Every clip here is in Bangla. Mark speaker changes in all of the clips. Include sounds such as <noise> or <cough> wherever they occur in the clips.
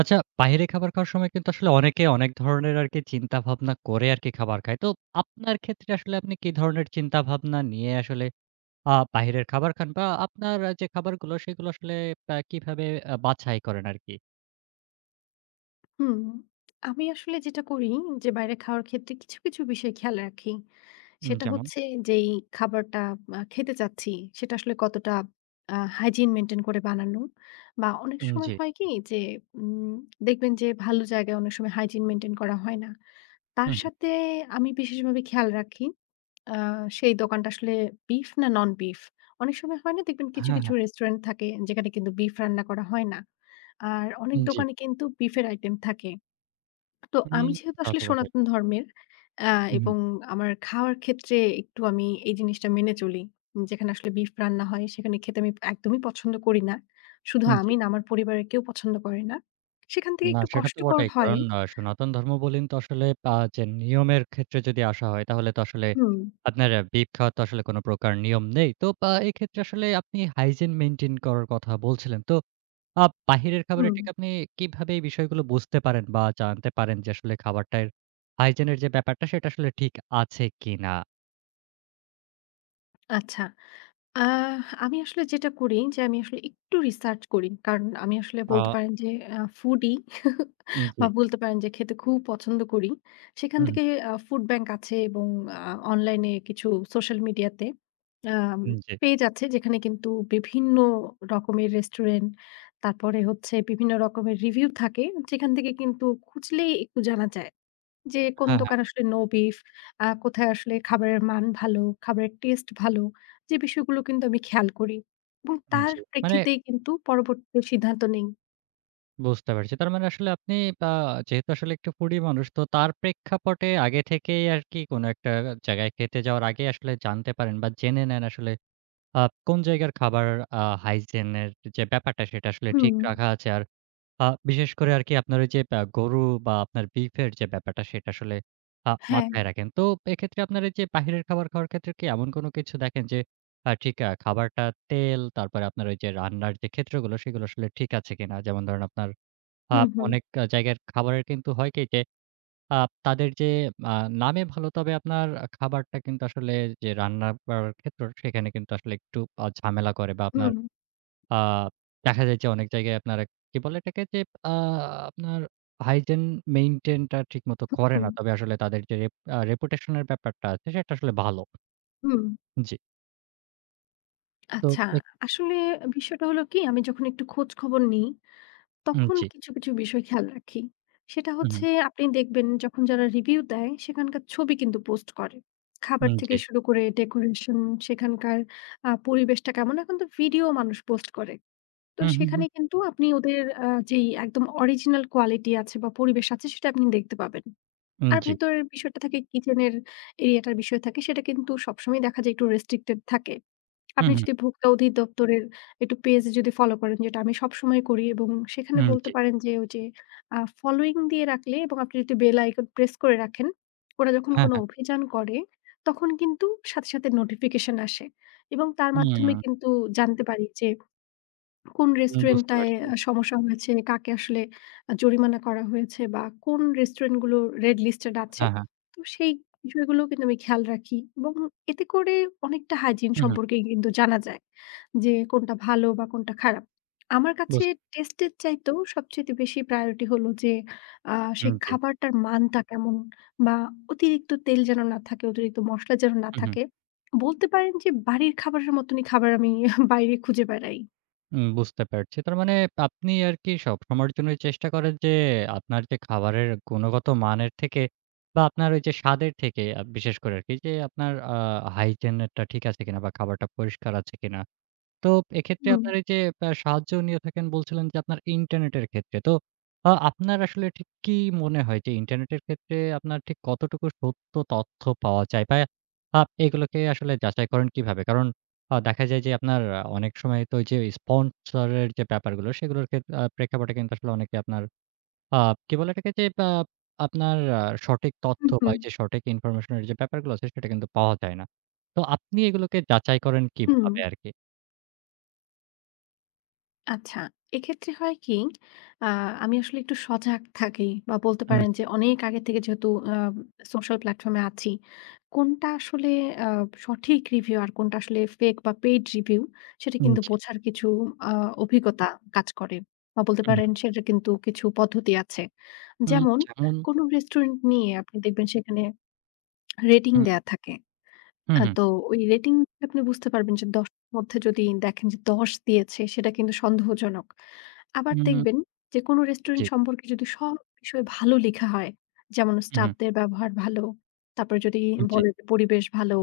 Speaker 1: আচ্ছা, বাইরে খাবার খাওয়ার সময় কিন্তু আসলে অনেকে অনেক ধরনের আরকি চিন্তাভাবনা করে আরকি খাবার খায়। তো আপনার ক্ষেত্রে আসলে আপনি কি ধরনের চিন্তাভাবনা নিয়ে আসলে বাহিরের খাবার খান? বা আপনার যে খাবারগুলো সেগুলো আসলে কিভাবে বাছাই করেন আরকি?
Speaker 2: হুম, আমি আসলে যেটা করি যে বাইরে খাওয়ার ক্ষেত্রে কিছু, কিছু বিষয় খেয়াল রাখি। সেটা
Speaker 1: যেমন?
Speaker 2: হচ্ছে যেই খাবারটা খেতে চাচ্ছি সেটা আসলে কতটা হাইজিন মেইনটেইন করে বানানো বা অনেক সময়
Speaker 1: জি।
Speaker 2: হয় কি যে উম দেখবেন যে ভালো জায়গায় অনেক সময় হাইজিন মেইনটেইন করা হয় না।
Speaker 1: হু,
Speaker 2: তার
Speaker 1: হু।
Speaker 2: সাথে আমি বিশেষভাবে খেয়াল রাখি আ সেই দোকানটা আসলে বিফ না নন বিফ। অনেক সময় হয় না দেখবেন কিছু,
Speaker 1: হ্যাঁ,
Speaker 2: কিছু
Speaker 1: হ্যাঁ।
Speaker 2: রেস্টুরেন্ট থাকে যেখানে কিন্তু বিফ রান্না করা হয় না। আর অনেক
Speaker 1: জি।
Speaker 2: দোকানে কিন্তু বিফের আইটেম থাকে। তো আমি
Speaker 1: হুম,
Speaker 2: যেহেতু
Speaker 1: তা
Speaker 2: আসলে
Speaker 1: তো বটেই।
Speaker 2: সনাতন ধর্মের আ
Speaker 1: হুম।
Speaker 2: এবং আমার খাওয়ার ক্ষেত্রে একটু আমি এই জিনিসটা মেনে চলি। যেখানে আসলে বিফ রান্না হয় সেখানে খেতে আমি একদমই পছন্দ করি না। শুধু
Speaker 1: জি।
Speaker 2: আমি না, আমার পরিবারের কেউ পছন্দ করে না। সেখান থেকে
Speaker 1: না,
Speaker 2: একটু
Speaker 1: সেটা তো
Speaker 2: কষ্টকর
Speaker 1: বটেই।
Speaker 2: হয়।
Speaker 1: কারণ সনাতন ধর্ম বলেন তো আসলে যে নিয়মের ক্ষেত্রে যদি আসা হয় তাহলে তো আসলে
Speaker 2: হুম,
Speaker 1: আপনার বিপ খাওয়ার তো আসলে কোন প্রকার নিয়ম নেই। তো এক্ষেত্রে আসলে আপনি হাইজিন মেইনটেইন করার কথা বলছিলেন। তো বাহিরের খাবারের
Speaker 2: হুম।
Speaker 1: ঠিক আপনি কিভাবে এই বিষয়গুলো বুঝতে পারেন বা জানতে পারেন যে আসলে খাবারটার হাইজিনের যে ব্যাপারটা সেটা আসলে ঠিক আছে কিনা?
Speaker 2: আচ্ছা। আহ আমি আসলে যেটা করি যে আমি আসলে একটু রিসার্চ করি। কারণ আমি আসলে বলতে
Speaker 1: আ
Speaker 2: পারেন যে ফুডি <laughs>
Speaker 1: উম জি।
Speaker 2: বা বলতে পারেন যে খেতে খুব পছন্দ করি। সেখান
Speaker 1: হুম,
Speaker 2: থেকে ফুড ব্যাংক আছে এবং আ অনলাইনে কিছু সোশ্যাল মিডিয়াতে আম
Speaker 1: হুম। জি।
Speaker 2: পেজ আছে যেখানে কিন্তু বিভিন্ন রকমের রেস্টুরেন্ট, তারপরে হচ্ছে বিভিন্ন রকমের রিভিউ থাকে। যেখান থেকে কিন্তু খুঁজলেই একটু জানা যায়। যে কোন
Speaker 1: হ্যাঁ, হ্যাঁ।
Speaker 2: দোকানে আসলে নো বিফ, কোথায় আসলে খাবারের মান ভালো, খাবারের টেস্ট ভালো, যে বিষয়গুলো কিন্তু আমি খেয়াল করি এবং তার
Speaker 1: জি। মানে
Speaker 2: প্রেক্ষিতেই কিন্তু পরবর্তীতে সিদ্ধান্ত নেই।
Speaker 1: বুঝতে পারছি। তার মানে আসলে আপনি আ যেহেতু আসলে একটু ফুডি মানুষ তো তার প্রেক্ষাপটে আগে থেকেই আরকি কোনো একটা জায়গায় খেতে যাওয়ার আগে আসলে জানতে পারেন বা জেনে নেন আসলে কোন জায়গার খাবার হাইজিন এর যে ব্যাপারটা সেটা আসলে
Speaker 2: হুম,
Speaker 1: ঠিক রাখা আছে। আর বিশেষ করে আরকি আপনার ওই যে গরু বা আপনার বিফের যে ব্যাপারটা সেটা আসলে
Speaker 2: হ্যাঁ,
Speaker 1: মাথায় রাখেন। তো এক্ষেত্রে আপনার এই যে বাহিরের খাবার খাওয়ার ক্ষেত্রে কি এমন কোনো কিছু দেখেন যে ঠিক খাবারটা তেল তারপরে আপনার ওই যে রান্নার যে ক্ষেত্রগুলো সেগুলো আসলে ঠিক আছে কিনা? যেমন ধরেন আপনার আ
Speaker 2: হুম, হুম,
Speaker 1: অনেক জায়গার খাবারের কিন্তু হয় কি যে, আ তাদের যে আ নামে ভালো তবে আপনার খাবারটা কিন্তু আসলে যে রান্না করার ক্ষেত্র সেখানে কিন্তু আসলে একটু ঝামেলা করে বা আপনার
Speaker 2: হুম,
Speaker 1: আ দেখা যায় যে অনেক জায়গায় আপনারা কি বলে এটাকে যে আ আপনার হাইজিন মেইনটেইন টা ঠিকমতো করে
Speaker 2: হুম,
Speaker 1: না। তবে আসলে তাদের যে রেপুটেশন এর ব্যাপারটা আছে সেটা আসলে ভালো।
Speaker 2: হুম।
Speaker 1: জি। তো
Speaker 2: আচ্ছা,
Speaker 1: এ
Speaker 2: আসলে বিষয়টা হলো কি আমি যখন একটু খোঁজখবর নিই
Speaker 1: উম
Speaker 2: তখন
Speaker 1: জি।
Speaker 2: কিছু, কিছু বিষয় খেয়াল রাখি। সেটা
Speaker 1: হুম,
Speaker 2: হচ্ছে আপনি দেখবেন যখন যারা রিভিউ দেয় সেখানকার ছবি কিন্তু পোস্ট করে। খাবার
Speaker 1: হুম, জি।
Speaker 2: থেকে শুরু করে ডেকোরেশন, সেখানকার পরিবেশটা কেমন এখন তো ভিডিও মানুষ পোস্ট করে। তো
Speaker 1: হুম, হুম,
Speaker 2: সেখানে
Speaker 1: হুম।
Speaker 2: কিন্তু আপনি ওদের যেই একদম অরিজিনাল কোয়ালিটি আছে বা পরিবেশ আছে সেটা আপনি দেখতে পাবেন। আর
Speaker 1: জি।
Speaker 2: ভেতরের বিষয়টা থাকে কিচেনের এরিয়াটার বিষয় থাকে সেটা কিন্তু সবসময় দেখা যায় একটু রেস্ট্রিক্টেড থাকে।
Speaker 1: হুম,
Speaker 2: আপনি
Speaker 1: হুম।
Speaker 2: যদি ভোক্তা অধিদপ্তরের একটু পেজ যদি ফলো করেন, যেটা আমি সবসময় করি, এবং সেখানে বলতে
Speaker 1: জি।
Speaker 2: পারেন যে ওই যে ফলোইং দিয়ে রাখলে এবং আপনি যদি বেল আইকন প্রেস করে রাখেন, ওরা যখন
Speaker 1: হ্যাঁ,
Speaker 2: কোনো
Speaker 1: হ্যাঁ।
Speaker 2: অভিযান করে, তখন কিন্তু সাথে, সাথে নোটিফিকেশন আসে এবং তার
Speaker 1: হুম,
Speaker 2: মাধ্যমে কিন্তু জানতে পারি যে কোন
Speaker 1: বুঝতে
Speaker 2: রেস্টুরেন্টটায়
Speaker 1: পারছি।
Speaker 2: সমস্যা হয়েছে? কাকে আসলে জরিমানা করা হয়েছে? বা কোন রেস্টুরেন্টগুলো রেড লিস্টেড আছে?
Speaker 1: হ্যাঁ, হ্যাঁ।
Speaker 2: তো সেই বিষয়গুলোও কিন্তু আমি খেয়াল রাখি এবং এতে করে অনেকটা হাইজিন
Speaker 1: হুম, হুম।
Speaker 2: সম্পর্কে কিন্তু জানা যায় যে কোনটা ভালো বা কোনটা খারাপ। আমার কাছে
Speaker 1: বুঝ
Speaker 2: টেস্টের চাইতেও সবচাইতে বেশি প্রায়োরিটি হলো যে আ সেই
Speaker 1: হুম, জি।
Speaker 2: খাবারটার মানটা কেমন? বা অতিরিক্ত তেল যেন না থাকে, অতিরিক্ত মসলা যেন না
Speaker 1: হুম, হুম।
Speaker 2: থাকে। বলতে পারেন যে বাড়ির খাবারের মতনই খাবার আমি <laughs> বাইরে খুঁজে বেড়াই।
Speaker 1: বুঝতে পারছি। তার মানে আপনি আরকি সবসময়ের জন্যই চেষ্টা করেন যে আপনার যে খাবারের গুণগত মানের থেকে বা আপনার ওই যে স্বাদের থেকে বিশেষ করে আরকি যে আপনার হাইজিন টা ঠিক আছে কিনা বা খাবারটা পরিষ্কার আছে কিনা? তো এক্ষেত্রে
Speaker 2: হুম।
Speaker 1: আপনার এই যে সাহায্য নিয়ে থাকেন বলছিলেন যে আপনার ইন্টারনেটের ক্ষেত্রে। তো আপনার আসলে ঠিক কি মনে হয় যে ইন্টারনেটের ক্ষেত্রে আপনার ঠিক কতটুকু সত্য তথ্য পাওয়া যায়? বা এগুলোকে আসলে যাচাই করেন কিভাবে? কারণ দেখা যায় যে আপনার অনেক সময় তো ওই যে স্পন্সরের যে ব্যাপারগুলো সেগুলোর ক্ষেত আ প্রেক্ষাপটে কিন্তু আসলে অনেকে আপনার আ কি বলে এটাকে? যে আপনার সঠিক তথ্য
Speaker 2: হুম,
Speaker 1: বা
Speaker 2: হুম,
Speaker 1: এই যে সঠিক ইনফরমেশন এর যে ব্যাপারগুলো আছে সেটা কিন্তু পাওয়া যায় না। তো আপনি এগুলোকে যাচাই করেন
Speaker 2: হুম।
Speaker 1: কিভাবে আরকি?
Speaker 2: আচ্ছা। এক্ষেত্রে হয় কি, আ আমি আসলে একটু সজাগ থাকি বা বলতে
Speaker 1: হুম।
Speaker 2: পারেন যে অনেক আগে থেকে যেহেতু সোশ্যাল প্ল্যাটফর্ম এ আছি, কোনটা আসলে আ সঠিক রিভিউ আর কোনটা আসলে ফেক বা পেইড রিভিউ সেটা কিন্তু
Speaker 1: জি।
Speaker 2: বোঝার কিছু আ অভিজ্ঞতা কাজ করে। বা বলতে
Speaker 1: হুম,
Speaker 2: পারেন সেটা কিন্তু কিছু পদ্ধতি আছে।
Speaker 1: হুম।
Speaker 2: যেমন
Speaker 1: যেমন।
Speaker 2: কোন রেস্টুরেন্ট নিয়ে আপনি দেখবেন সেখানে রেটিং
Speaker 1: হুম,
Speaker 2: দেয়া থাকে।
Speaker 1: হুম,
Speaker 2: তো ওই রেটিং আপনি বুঝতে পারবেন যে ১০ এর মধ্যে যদি দেখেন যে ১০ দিয়েছে সেটা কিন্তু সন্দেহজনক। আবার
Speaker 1: হুম, হুম।
Speaker 2: দেখবেন যে কোনো
Speaker 1: জি,
Speaker 2: রেস্টুরেন্ট সম্পর্কে যদি সব বিষয়ে ভালো লেখা হয়, যেমন
Speaker 1: হুম, হুম।
Speaker 2: স্টাফদের ব্যবহার ভালো, তারপরে যদি
Speaker 1: জি,
Speaker 2: বলে যে পরিবেশ ভালো,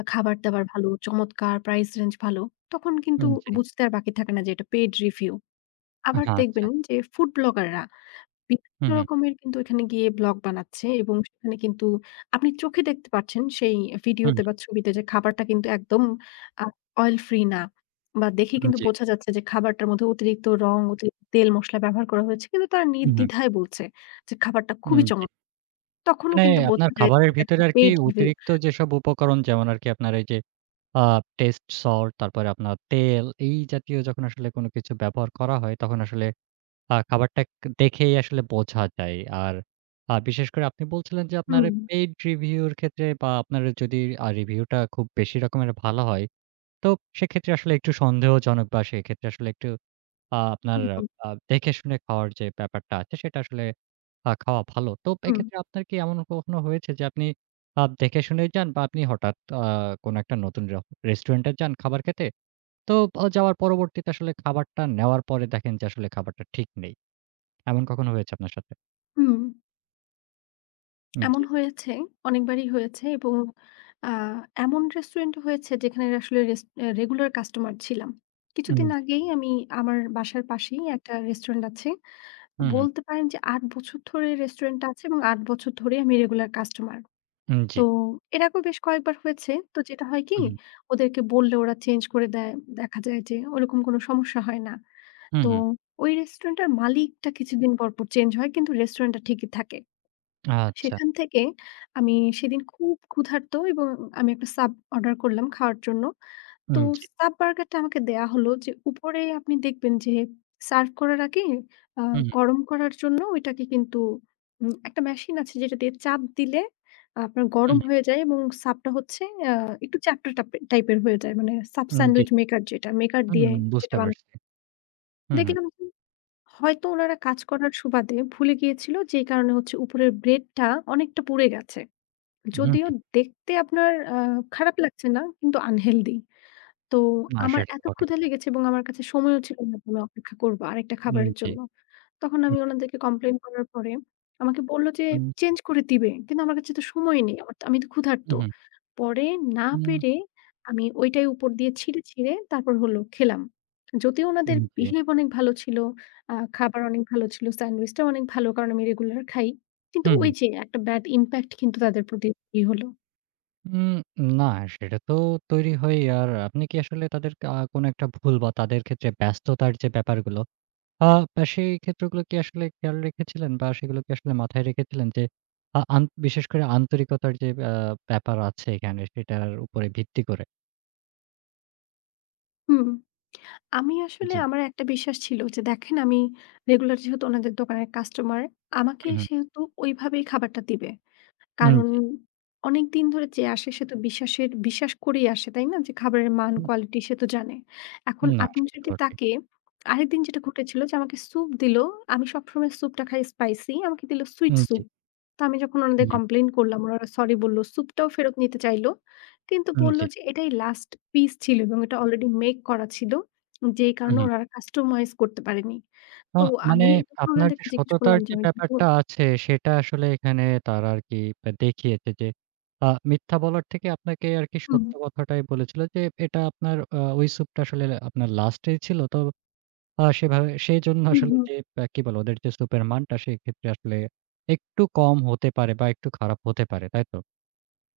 Speaker 2: খাবার-দাবার ভালো, চমৎকার, প্রাইস রেঞ্জ ভালো, তখন কিন্তু
Speaker 1: হুম, জি।
Speaker 2: বুঝতে আর বাকি থাকে না যে এটা পেইড রিভিউ। আবার
Speaker 1: আচ্ছা, আচ্ছা।
Speaker 2: দেখবেন যে ফুড ব্লগাররা বিভিন্ন
Speaker 1: হুম, হুম,
Speaker 2: রকমের কিন্তু এখানে গিয়ে ব্লগ বানাচ্ছে এবং সেখানে কিন্তু আপনি চোখে দেখতে পাচ্ছেন সেই
Speaker 1: হুম,
Speaker 2: ভিডিওতে বা ছবিতে যে খাবারটা কিন্তু একদম আ অয়েল ফ্রি না। বা দেখেই
Speaker 1: হুম।
Speaker 2: কিন্তু
Speaker 1: জি,
Speaker 2: বোঝা যাচ্ছে যে খাবারটার মধ্যে অতিরিক্ত রং, অতিরিক্ত তেল মসলা ব্যবহার করা হয়েছে। কিন্তু তারা
Speaker 1: হুম, হুম,
Speaker 2: নির্দ্বিধায় বলছে যে খাবারটা
Speaker 1: হুম।
Speaker 2: খুবই
Speaker 1: জি।
Speaker 2: চমৎকার। তখনও
Speaker 1: মানে
Speaker 2: কিন্তু
Speaker 1: আপনার
Speaker 2: বোঝা যায় যে
Speaker 1: খাবারের
Speaker 2: এটা
Speaker 1: ভিতরে আরকি
Speaker 2: পেইড রিভিউ।
Speaker 1: অতিরিক্ত যেসব উপকরণ যেমন আরকি আপনার এই যে আ টেস্ট সল্ট তারপরে আপনার তেল এই জাতীয় যখন আসলে কোনো কিছু ব্যবহার করা হয় তখন আসলে খাবারটা দেখেই আসলে বোঝা যায়। আর বিশেষ করে আপনি বলছিলেন যে আপনার
Speaker 2: হুম,
Speaker 1: পেইড রিভিউ এর ক্ষেত্রে বা আপনার যদি রিভিউটা খুব বেশি রকমের ভালো হয় তো সেক্ষেত্রে আসলে একটু সন্দেহজনক বা সেক্ষেত্রে আসলে একটু আপনার
Speaker 2: হুম, হুম,
Speaker 1: দেখে শুনে খাওয়ার যে ব্যাপারটা আছে সেটা আসলে খাওয়া ভালো। তো
Speaker 2: হুম,
Speaker 1: এক্ষেত্রে আপনার কি এমন কখনো হয়েছে যে আপনি দেখে শুনেই যান বা আপনি হঠাৎ কোনো একটা নতুন রেস্টুরেন্টে যান খাবার খেতে। তো যাওয়ার পরবর্তীতে আসলে খাবারটা নেওয়ার পরে দেখেন যে আসলে খাবারটা ঠিক নেই। এমন কখনো হয়েছে আপনার সাথে?
Speaker 2: হুম। এমন
Speaker 1: জি,
Speaker 2: হয়েছে, অনেকবারই হয়েছে, এবং আ এমন রেস্টুরেন্টও হয়েছে যেখানে আসলে রেস অ্যা রেগুলার কাস্টমার ছিলাম। কিছুদিন
Speaker 1: জি,
Speaker 2: আগেই আমি, আমার বাসার পাশেই একটা রেস্টুরেন্ট আছে।
Speaker 1: হুম, হুম,
Speaker 2: বলতে পারেন যে ৮ বছর ধরে রেস্টুরেন্টটা আছে এবং ৮ বছর ধরেই আমি রেগুলার কাস্টমার।
Speaker 1: জি,
Speaker 2: তো এর আগেও বেশ কয়েকবার হয়েছে। তো যেটা হয় কি,
Speaker 1: হুম, হুম,
Speaker 2: ওদেরকে বললে ওরা চেঞ্জ করে দেয়। দেখা যায় যে ওরকম কোনো সমস্যা হয় না।
Speaker 1: হুম,
Speaker 2: তো
Speaker 1: হুম,
Speaker 2: ওই রেস্টুরেন্টটার মালিকটা কিছুদিন পরপর চেঞ্জ হয় কিন্তু রেস্টুরেন্টটা ঠিকই থাকে।
Speaker 1: আচ্ছা,
Speaker 2: সেখান থেকে আমি সেদিন খুব ক্ষুধার্ত এবং আমি একটা সাব অর্ডার করলাম খাওয়ার জন্য। তো
Speaker 1: জি,
Speaker 2: সাব বার্গারটা আমাকে দেয়া হলো, যে উপরে আপনি দেখবেন যে সার্ভ করার আগে আ
Speaker 1: হুম,
Speaker 2: গরম করার জন্য ওইটাকে কিন্তু একটা মেশিন আছে যেটা দিয়ে চাপ দিলে আপনার
Speaker 1: হুম,
Speaker 2: গরম
Speaker 1: হুম,
Speaker 2: হয়ে যায় এবং সাবটা হচ্ছে আ একটু চ্যাপ্টা টাপে টাইপের হয়ে যায়। মানে সাব
Speaker 1: হুম, জি,
Speaker 2: স্যান্ডউইচ মেকার, মেকার
Speaker 1: হুম,
Speaker 2: দিয়ে যেটা
Speaker 1: বুঝতে
Speaker 2: বানা
Speaker 1: পারছি। হুম, হুম,
Speaker 2: দেখলাম যে হয়তো উনারা কাজ করার সুবাদে ভুলে গিয়েছিল, যেই কারণে হচ্ছে উপরের ব্রেডটা অনেকটা পুড়ে গেছে। যদিও
Speaker 1: হুম।
Speaker 2: দেখতে আপনার খারাপ লাগছে না, কিন্তু আনহেলদি। তো
Speaker 1: না
Speaker 2: আমার
Speaker 1: সেটা তো
Speaker 2: এত
Speaker 1: বটেই।
Speaker 2: ক্ষুধা লেগেছে এবং আমার কাছে সময়ও ছিল না যে আমি অপেক্ষা করব আরেকটা খাবারের
Speaker 1: জি।
Speaker 2: জন্য। তখন
Speaker 1: উম
Speaker 2: আমি ওনাদেরকে কমপ্লেইন করার পরে আমাকে বলল যে
Speaker 1: উম
Speaker 2: চেঞ্জ করে দিবে। কিন্তু আমার কাছে তো সময় নেই। আমার তো আমি তো ক্ষুধার্ত।
Speaker 1: উম
Speaker 2: পরে না
Speaker 1: উম
Speaker 2: পেরে আমি ওইটাই উপর দিয়ে ছিঁড়ে, ছিঁড়ে তারপর হলো খেলাম। যদিও ওনাদের
Speaker 1: উম জি।
Speaker 2: বিহেভ অনেক ভালো ছিল, খাবার অনেক ভালো ছিল, স্যান্ডউইচটাও অনেক ভালো, কারণ আমি রেগুলার খাই। কিন্তু
Speaker 1: হুম,
Speaker 2: ওই
Speaker 1: হুম।
Speaker 2: যে একটা ব্যাড ইমপ্যাক্ট কিন্তু তাদের প্রতি তৈরি হলো।
Speaker 1: উম না সেটা তো তৈরি হয়ই। আর আপনি কি আসলে তাদের কোনো একটা ভুল বা তাদের ক্ষেত্রে ব্যস্ততার যে ব্যাপারগুলো, আ তা সেই ক্ষেত্রগুলো কি আসলে খেয়াল রেখেছিলেন বা সেগুলো কি আসলে মাথায় রেখেছিলেন যে আ আন বিশেষ করে আন্তরিকতার যে ব্যাপার আছে এখানে সেটার উপরে ভিত্তি করে?
Speaker 2: হুম। আমি আসলে,
Speaker 1: জি।
Speaker 2: আমার একটা বিশ্বাস ছিল যে দেখেন আমি রেগুলার যেহেতু ওনাদের দোকানের কাস্টমার, আমাকে
Speaker 1: হুম, হুম।
Speaker 2: সেহেতু ওইভাবেই খাবারটা দিবে। কারণ
Speaker 1: জি।
Speaker 2: অনেকদিন ধরে যে আসে সে তো বিশ্বাস করেই আসে, তাই না? যে খাবারের মান কোয়ালিটি সে তো জানে। এখন
Speaker 1: না
Speaker 2: আপনি
Speaker 1: সেটা তো
Speaker 2: যদি
Speaker 1: বটেই।
Speaker 2: তাকে আরেকদিন যেটা ঘটেছিল যে আমাকে স্যুপ দিল। আমি সবসময় স্যুপটা খাই স্পাইসি। আমাকে দিল সুইট
Speaker 1: জি।
Speaker 2: স্যুপ। তো আমি যখন ওনাদের
Speaker 1: হুম।
Speaker 2: কমপ্লেইন করলাম, ওনারা সরি বলল। স্যুপটাও ফেরত নিতে চাইল। কিন্তু বলল
Speaker 1: জি।
Speaker 2: যে এটাই লাস্ট পিস ছিল এবং এটা অলরেডি মেক করা ছিল। যেই কারণে
Speaker 1: হুম।
Speaker 2: ওনারা কাস্টমাইজ করতে পারেনি।
Speaker 1: আ
Speaker 2: তো
Speaker 1: মানে
Speaker 2: আমি তখন
Speaker 1: আপনার যে
Speaker 2: ওনাদেরকে জিজ্ঞেস
Speaker 1: সততার
Speaker 2: করলাম যে
Speaker 1: যে
Speaker 2: আমি কিন্তু
Speaker 1: ব্যাপারটা আছে সেটা আসলে এখানে তারা আরকি দেখিয়েছে যে আ মিথ্যা বলার থেকে আপনাকে আরকি
Speaker 2: হুম,
Speaker 1: সত্য কথাটাই বলেছিল যে এটা আপনার ওই স্যুপটা আসলে আপনার লাস্টেই ছিল। তো সেভাবে সেইজন্য
Speaker 2: হুম,
Speaker 1: আসলে
Speaker 2: হুম।
Speaker 1: যে কি বলে ওদের যে স্যুপের মানটা সেক্ষেত্রে আসলে একটু কম হতে পারে বা একটু খারাপ হতে পারে। তাই তো?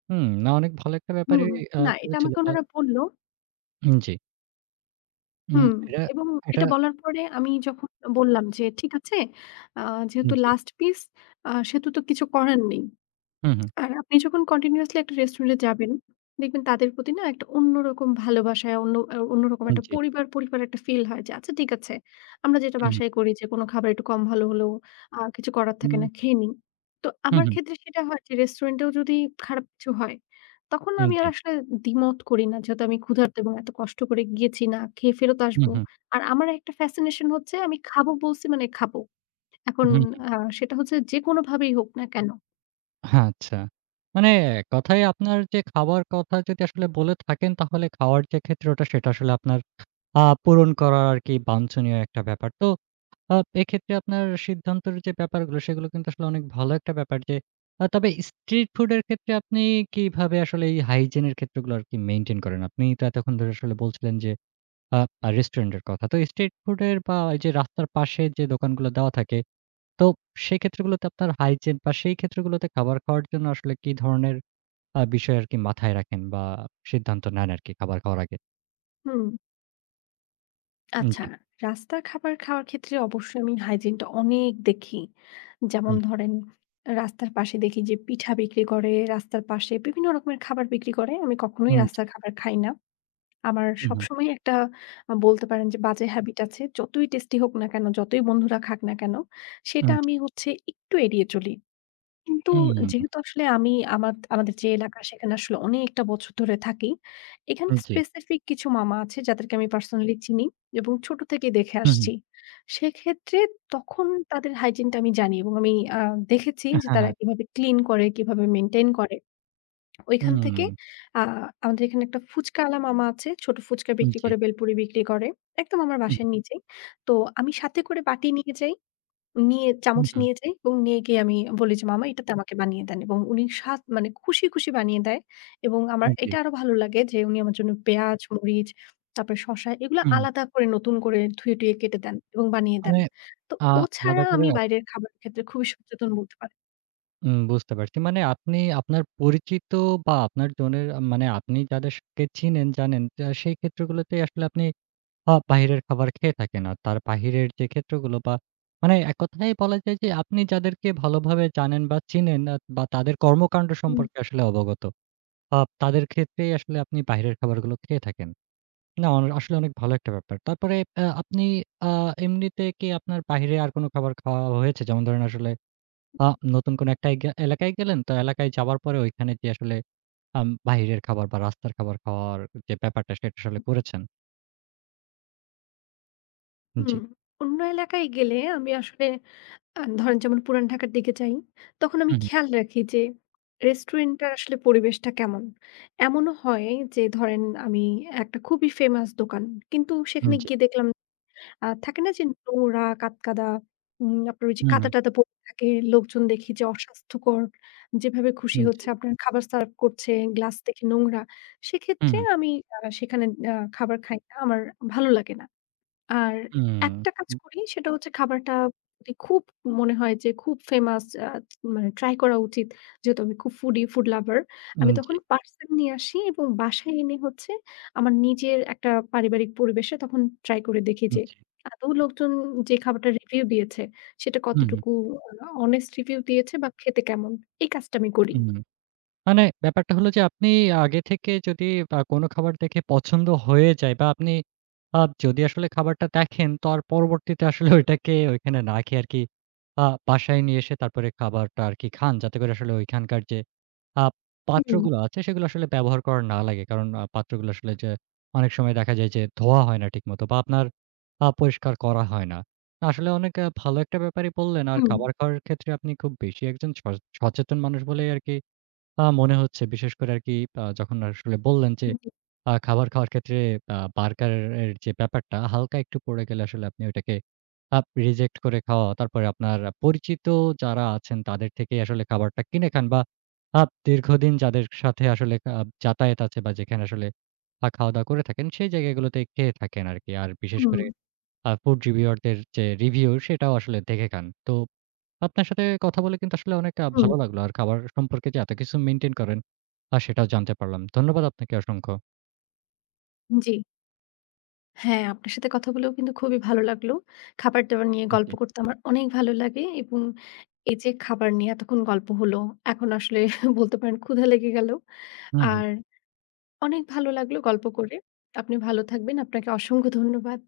Speaker 1: হুম, না অনেক ভালো একটা ব্যাপারই
Speaker 2: হুম, না এটা
Speaker 1: করেছিল
Speaker 2: আমাকে
Speaker 1: বা
Speaker 2: উনারা বলল।
Speaker 1: জি।
Speaker 2: হুম।
Speaker 1: এটা
Speaker 2: এবং এটা
Speaker 1: এটা
Speaker 2: বলার পরে আমি যখন বললাম যে, "ঠিক আছে, আ যেহেতু
Speaker 1: জি।
Speaker 2: লাস্ট পিস সেহেতু তো কিছু করার নেই।"
Speaker 1: হুম, হুম।
Speaker 2: আর আপনি যখন কন্টিনিউয়াসলি একটা রেস্টুরেন্টে যাবেন, দেখবেন তাদের প্রতি না একটা অন্যরকম ভালোবাসা, অন্যরকম একটা
Speaker 1: জি।
Speaker 2: পরিবার একটা ফিল হয় যে, আচ্ছা ঠিক আছে। আমরা যেটা
Speaker 1: হুম, হুম।
Speaker 2: বাসায় করি যে কোনো খাবার একটু কম ভালো হলেও কিছু করার থাকে
Speaker 1: হুম,
Speaker 2: না, খেয়ে নিই। তো
Speaker 1: হুম,
Speaker 2: আমার
Speaker 1: হুম।
Speaker 2: ক্ষেত্রে সেটা হয় যে রেস্টুরেন্টেও যদি খারাপ কিছু হয়, তখন
Speaker 1: হুম,
Speaker 2: আমি আর
Speaker 1: জি।
Speaker 2: আসলে দ্বিমত করি না। যেহেতু আমি ক্ষুধার্ত এবং এত কষ্ট করে গিয়েছি না খেয়ে ফেরত
Speaker 1: হুম,
Speaker 2: আসবো।
Speaker 1: হুম।
Speaker 2: আর আমার একটা ফ্যাসিনেশন হচ্ছে আমি খাবো বলছি মানে খাবো। এখন
Speaker 1: হুম,
Speaker 2: আ সেটা হচ্ছে যে কোনোভাবেই হোক না কেন।
Speaker 1: আচ্ছা। মানে কথায় আপনার যে খাওয়ার কথা যদি আসলে বলে থাকেন তাহলে খাওয়ার যে ক্ষেত্রটা সেটা আসলে আপনার পূরণ করা আরকি বাঞ্ছনীয় একটা ব্যাপার। তো আ এক্ষেত্রে আপনার সিদ্ধান্তের যে ব্যাপারগুলো সেগুলো কিন্তু আসলে অনেক ভালো একটা ব্যাপার যে তবে স্ট্রিট ফুডের ক্ষেত্রে আপনি কিভাবে আসলে এই হাইজিনের ক্ষেত্রগুলো আরকি মেইনটেইন করেন? আপনি তো এতক্ষণ ধরে আসলে বলছিলেন যে আ আ রেস্টুরেন্টের কথা। তো স্ট্রিট ফুডের বা এই যে রাস্তার পাশে যে দোকানগুলো দেওয়া থাকে তো সেই ক্ষেত্রগুলোতে আপনার হাইজিন বা সেই ক্ষেত্রগুলোতে খাবার খাওয়ার জন্য আসলে কি ধরনের বিষয় আরকি মাথায় রাখেন বা সিদ্ধান্ত নেন আরকি খাবার খাওয়ার আগে?
Speaker 2: হুম। আচ্ছা,
Speaker 1: জি।
Speaker 2: রাস্তার খাবার খাওয়ার ক্ষেত্রে অবশ্যই আমি হাইজিনটা অনেক দেখি। যেমন
Speaker 1: হুম,
Speaker 2: ধরেন রাস্তার পাশে দেখি যে পিঠা বিক্রি করে, রাস্তার পাশে বিভিন্ন রকমের খাবার বিক্রি করে। আমি কখনোই
Speaker 1: হুম, জি।
Speaker 2: রাস্তার খাবার খাই না। আমার
Speaker 1: হুম, হুম,
Speaker 2: সবসময় একটা বলতে পারেন যে বাজে হ্যাবিট আছে। যতই টেস্টি হোক না কেন, যতই বন্ধুরা খাক না কেন, সেটা
Speaker 1: হুম,
Speaker 2: আমি হচ্ছে একটু এড়িয়ে চলি। কিন্তু যেহেতু আসলে আমি, আমাদের যে এলাকা সেখানে আসলে অনেকটা বছর ধরে থাকি। এখানে
Speaker 1: হুম, জি।
Speaker 2: স্পেসিফিক কিছু মামা আছে যাদেরকে আমি পার্সোনালি চিনি এবং ছোট থেকে দেখে
Speaker 1: হুম, হুম।
Speaker 2: আসছি। সেক্ষেত্রে তখন তাদের হাইজিনটা আমি জানি এবং আমি দেখেছি
Speaker 1: হ্যাঁ,
Speaker 2: যে তারা
Speaker 1: হ্যাঁ।
Speaker 2: কিভাবে ক্লিন করে, কিভাবে মেইনটেইন করে। ওইখান থেকে
Speaker 1: হুম,
Speaker 2: আ আমাদের এখানে একটা ফুচকাওয়ালা মামা আছে। ছোট ফুচকা বিক্রি
Speaker 1: জি।
Speaker 2: করে, বেলপুরি বিক্রি করে। একদম আমার
Speaker 1: হুম,
Speaker 2: বাসার নিচেই। তো আমি সাথে করে বাটি নিয়ে যাই। চামচ
Speaker 1: হুম,
Speaker 2: নিয়ে যাই এবং নিয়ে গিয়ে আমি বলি যে, "মামা এটাতে আমাকে বানিয়ে দেন", এবং উনি স্বাদ মানে খুশি, খুশি বানিয়ে দেয় এবং আমার
Speaker 1: হুম, জি।
Speaker 2: এটা আরো ভালো লাগে যে উনি আমার জন্য পেঁয়াজ, মরিচ, তারপরে শসা এগুলো
Speaker 1: হুম।
Speaker 2: আলাদা করে নতুন করে ধুয়ে টুয়ে কেটে দেন এবং বানিয়ে দেন।
Speaker 1: মানে
Speaker 2: তো
Speaker 1: আ
Speaker 2: ও ছাড়া
Speaker 1: আলাদা করে
Speaker 2: আমি বাইরের খাবারের ক্ষেত্রে খুবই সচেতন বলতে পারেন।
Speaker 1: বুঝতে পারছি। মানে আপনি আপনার পরিচিত বা আপনার জনের মানে আপনি যাদেরকে চিনেন, জানেন তা সেই ক্ষেত্রগুলোতে আসলে আপনি বাহিরের খাবার খেয়ে থাকে না। তার বাহিরের যে ক্ষেত্রগুলো বা মানে এক কথায় বলা যায় যে আপনি যাদেরকে ভালোভাবে জানেন বা চিনেন বা তাদের কর্মকাণ্ড
Speaker 2: হুম,
Speaker 1: সম্পর্কে আসলে অবগত। তাদের ক্ষেত্রেই আসলে আপনি বাহিরের খাবারগুলো খেয়ে থাকেন। না আসলে অনেক ভালো একটা ব্যাপার। তারপরে আপনি আ এমনিতে কি আপনার বাহিরে আর কোনো খাবার খাওয়া হয়েছে? যেমন ধরেন আসলে আ নতুন কোনো একটা এলাকায় গেলেন, তো এলাকায় যাওয়ার পরে ওইখানে যেয়ে আসলে বাহিরের খাবার বা রাস্তার খাবার খাওয়ার যে ব্যাপারটা সেটা আসলে করেছেন? জি।
Speaker 2: হুম। অন্য এলাকায় গেলে আমি আসলে ধরেন যেমন পুরান ঢাকার দিকে যাই, তখন আমি
Speaker 1: হুম, হুম।
Speaker 2: খেয়াল রাখি যে রেস্টুরেন্টটার আসলে পরিবেশটা কেমন? এমনও হয় যে ধরেন আমি একটা খুবই ফেমাস দোকান। কিন্তু সেখানে
Speaker 1: জি।
Speaker 2: গিয়ে দেখলাম থাকে না যে নোংরা, কাদকাদা, আপনার ওই যে
Speaker 1: হুম, হুম।
Speaker 2: কাদা-টাদা পড়ে থাকে। লোকজন দেখি যে অস্বাস্থ্যকর। যেভাবে খুশি
Speaker 1: হুম, জি।
Speaker 2: হচ্ছে আপনার খাবার সার্ভ করছে, গ্লাস দেখে নোংরা।
Speaker 1: হুম,
Speaker 2: সেক্ষেত্রে
Speaker 1: হুম।
Speaker 2: আমি সেখানে খাবার খাই না। আমার ভালো লাগে না। আর একটা কাজ করি সেটা হচ্ছে খাবারটা যদি খুব মনে হয় যে খুব ফেমাস, মানে ট্রাই করা উচিত। যেহেতু আমি খুব ফুডি, ফুড লাভার। আমি
Speaker 1: হুম,
Speaker 2: তখন
Speaker 1: জি,
Speaker 2: পার্সেল নিয়ে আসি এবং বাসায় এনে হচ্ছে আমার নিজের একটা পারিবারিক পরিবেশে তখন ট্রাই করে দেখি যে
Speaker 1: জি।
Speaker 2: আদৌ লোকজন যে খাবারটার রিভিউ দিয়েছে সেটা
Speaker 1: হুম,
Speaker 2: কতটুকু অনেস্ট রিভিউ দিয়েছে বা খেতে কেমন? এই কাজটা আমি করি।
Speaker 1: হুম। মানে ব্যাপারটা হলো যে আপনি আগে থেকে যদি কোনো খাবার দেখে পছন্দ হয়ে যায় বা আপনি যদি আসলে খাবারটা দেখেন তার পরবর্তীতে আসলে ওইটাকে ওইখানে না খেয়ে আরকি বাসায় নিয়ে এসে তারপরে খাবারটা আরকি খান। যাতে করে আসলে ওইখানকার যে আ
Speaker 2: হুম,
Speaker 1: পাত্রগুলো আছে সেগুলো আসলে ব্যবহার করা না লাগে। কারণ পাত্রগুলো আসলে যে অনেক সময় দেখা যায় যে ধোয়া হয় না ঠিকমতো বা আপনার পরিষ্কার করা হয় না। আসলে অনেক ভালো একটা ব্যাপারই বললেন। আর
Speaker 2: হুম,
Speaker 1: খাবার খাওয়ার ক্ষেত্রে আপনি খুব বেশি একজন সচেতন মানুষ বলেই আরকি মনে হচ্ছে বিশেষ করে আরকি যখন আসলে বললেন যে,
Speaker 2: জি,
Speaker 1: খাবার খাওয়ার ক্ষেত্রে বার্গারের যে ব্যাপারটা হালকা একটু পড়ে গেলে আসলে আপনি ওইটাকে রিজেক্ট করে খাওয়া। তারপরে আপনার পরিচিত যারা আছেন তাদের থেকেই আসলে খাবারটা কিনে খান বা দীর্ঘদিন যাদের সাথে আসলে যাতায়াত আছে বা যেখানে আসলে খাওয়া-দাওয়া করে থাকেন সেই জায়গাগুলোতে খেয়ে থাকেন আরকি। আর বিশেষ
Speaker 2: হুম,
Speaker 1: করে ফুড রিভিউয়ারদের যে রিভিউ সেটাও আসলে দেখে খান। তো আপনার সাথে কথা বলে কিন্তু আসলে অনেক
Speaker 2: হুম,
Speaker 1: ভালো লাগলো। আর খাবার সম্পর্কে যে এত কিছু মেইনটেইন করেন, সেটাও জানতে পারলাম। ধন্যবাদ আপনাকে অসংখ্য।
Speaker 2: জি। হ্যাঁ, আপনার সাথে কথা বলেও কিন্তু খুবই ভালো লাগলো। খাবার-দাবার নিয়ে গল্প
Speaker 1: জি।
Speaker 2: করতে আমার অনেক ভালো লাগে এবং এই যে খাবার নিয়ে এতক্ষণ গল্প হলো, এখন আসলে <laughs> বলতে পারেন ক্ষুধা লেগে গেল।
Speaker 1: হুম, হুম।
Speaker 2: আর অনেক ভালো লাগলো গল্প করে। আপনি ভালো থাকবেন। আপনাকে অসংখ্য ধন্যবাদ।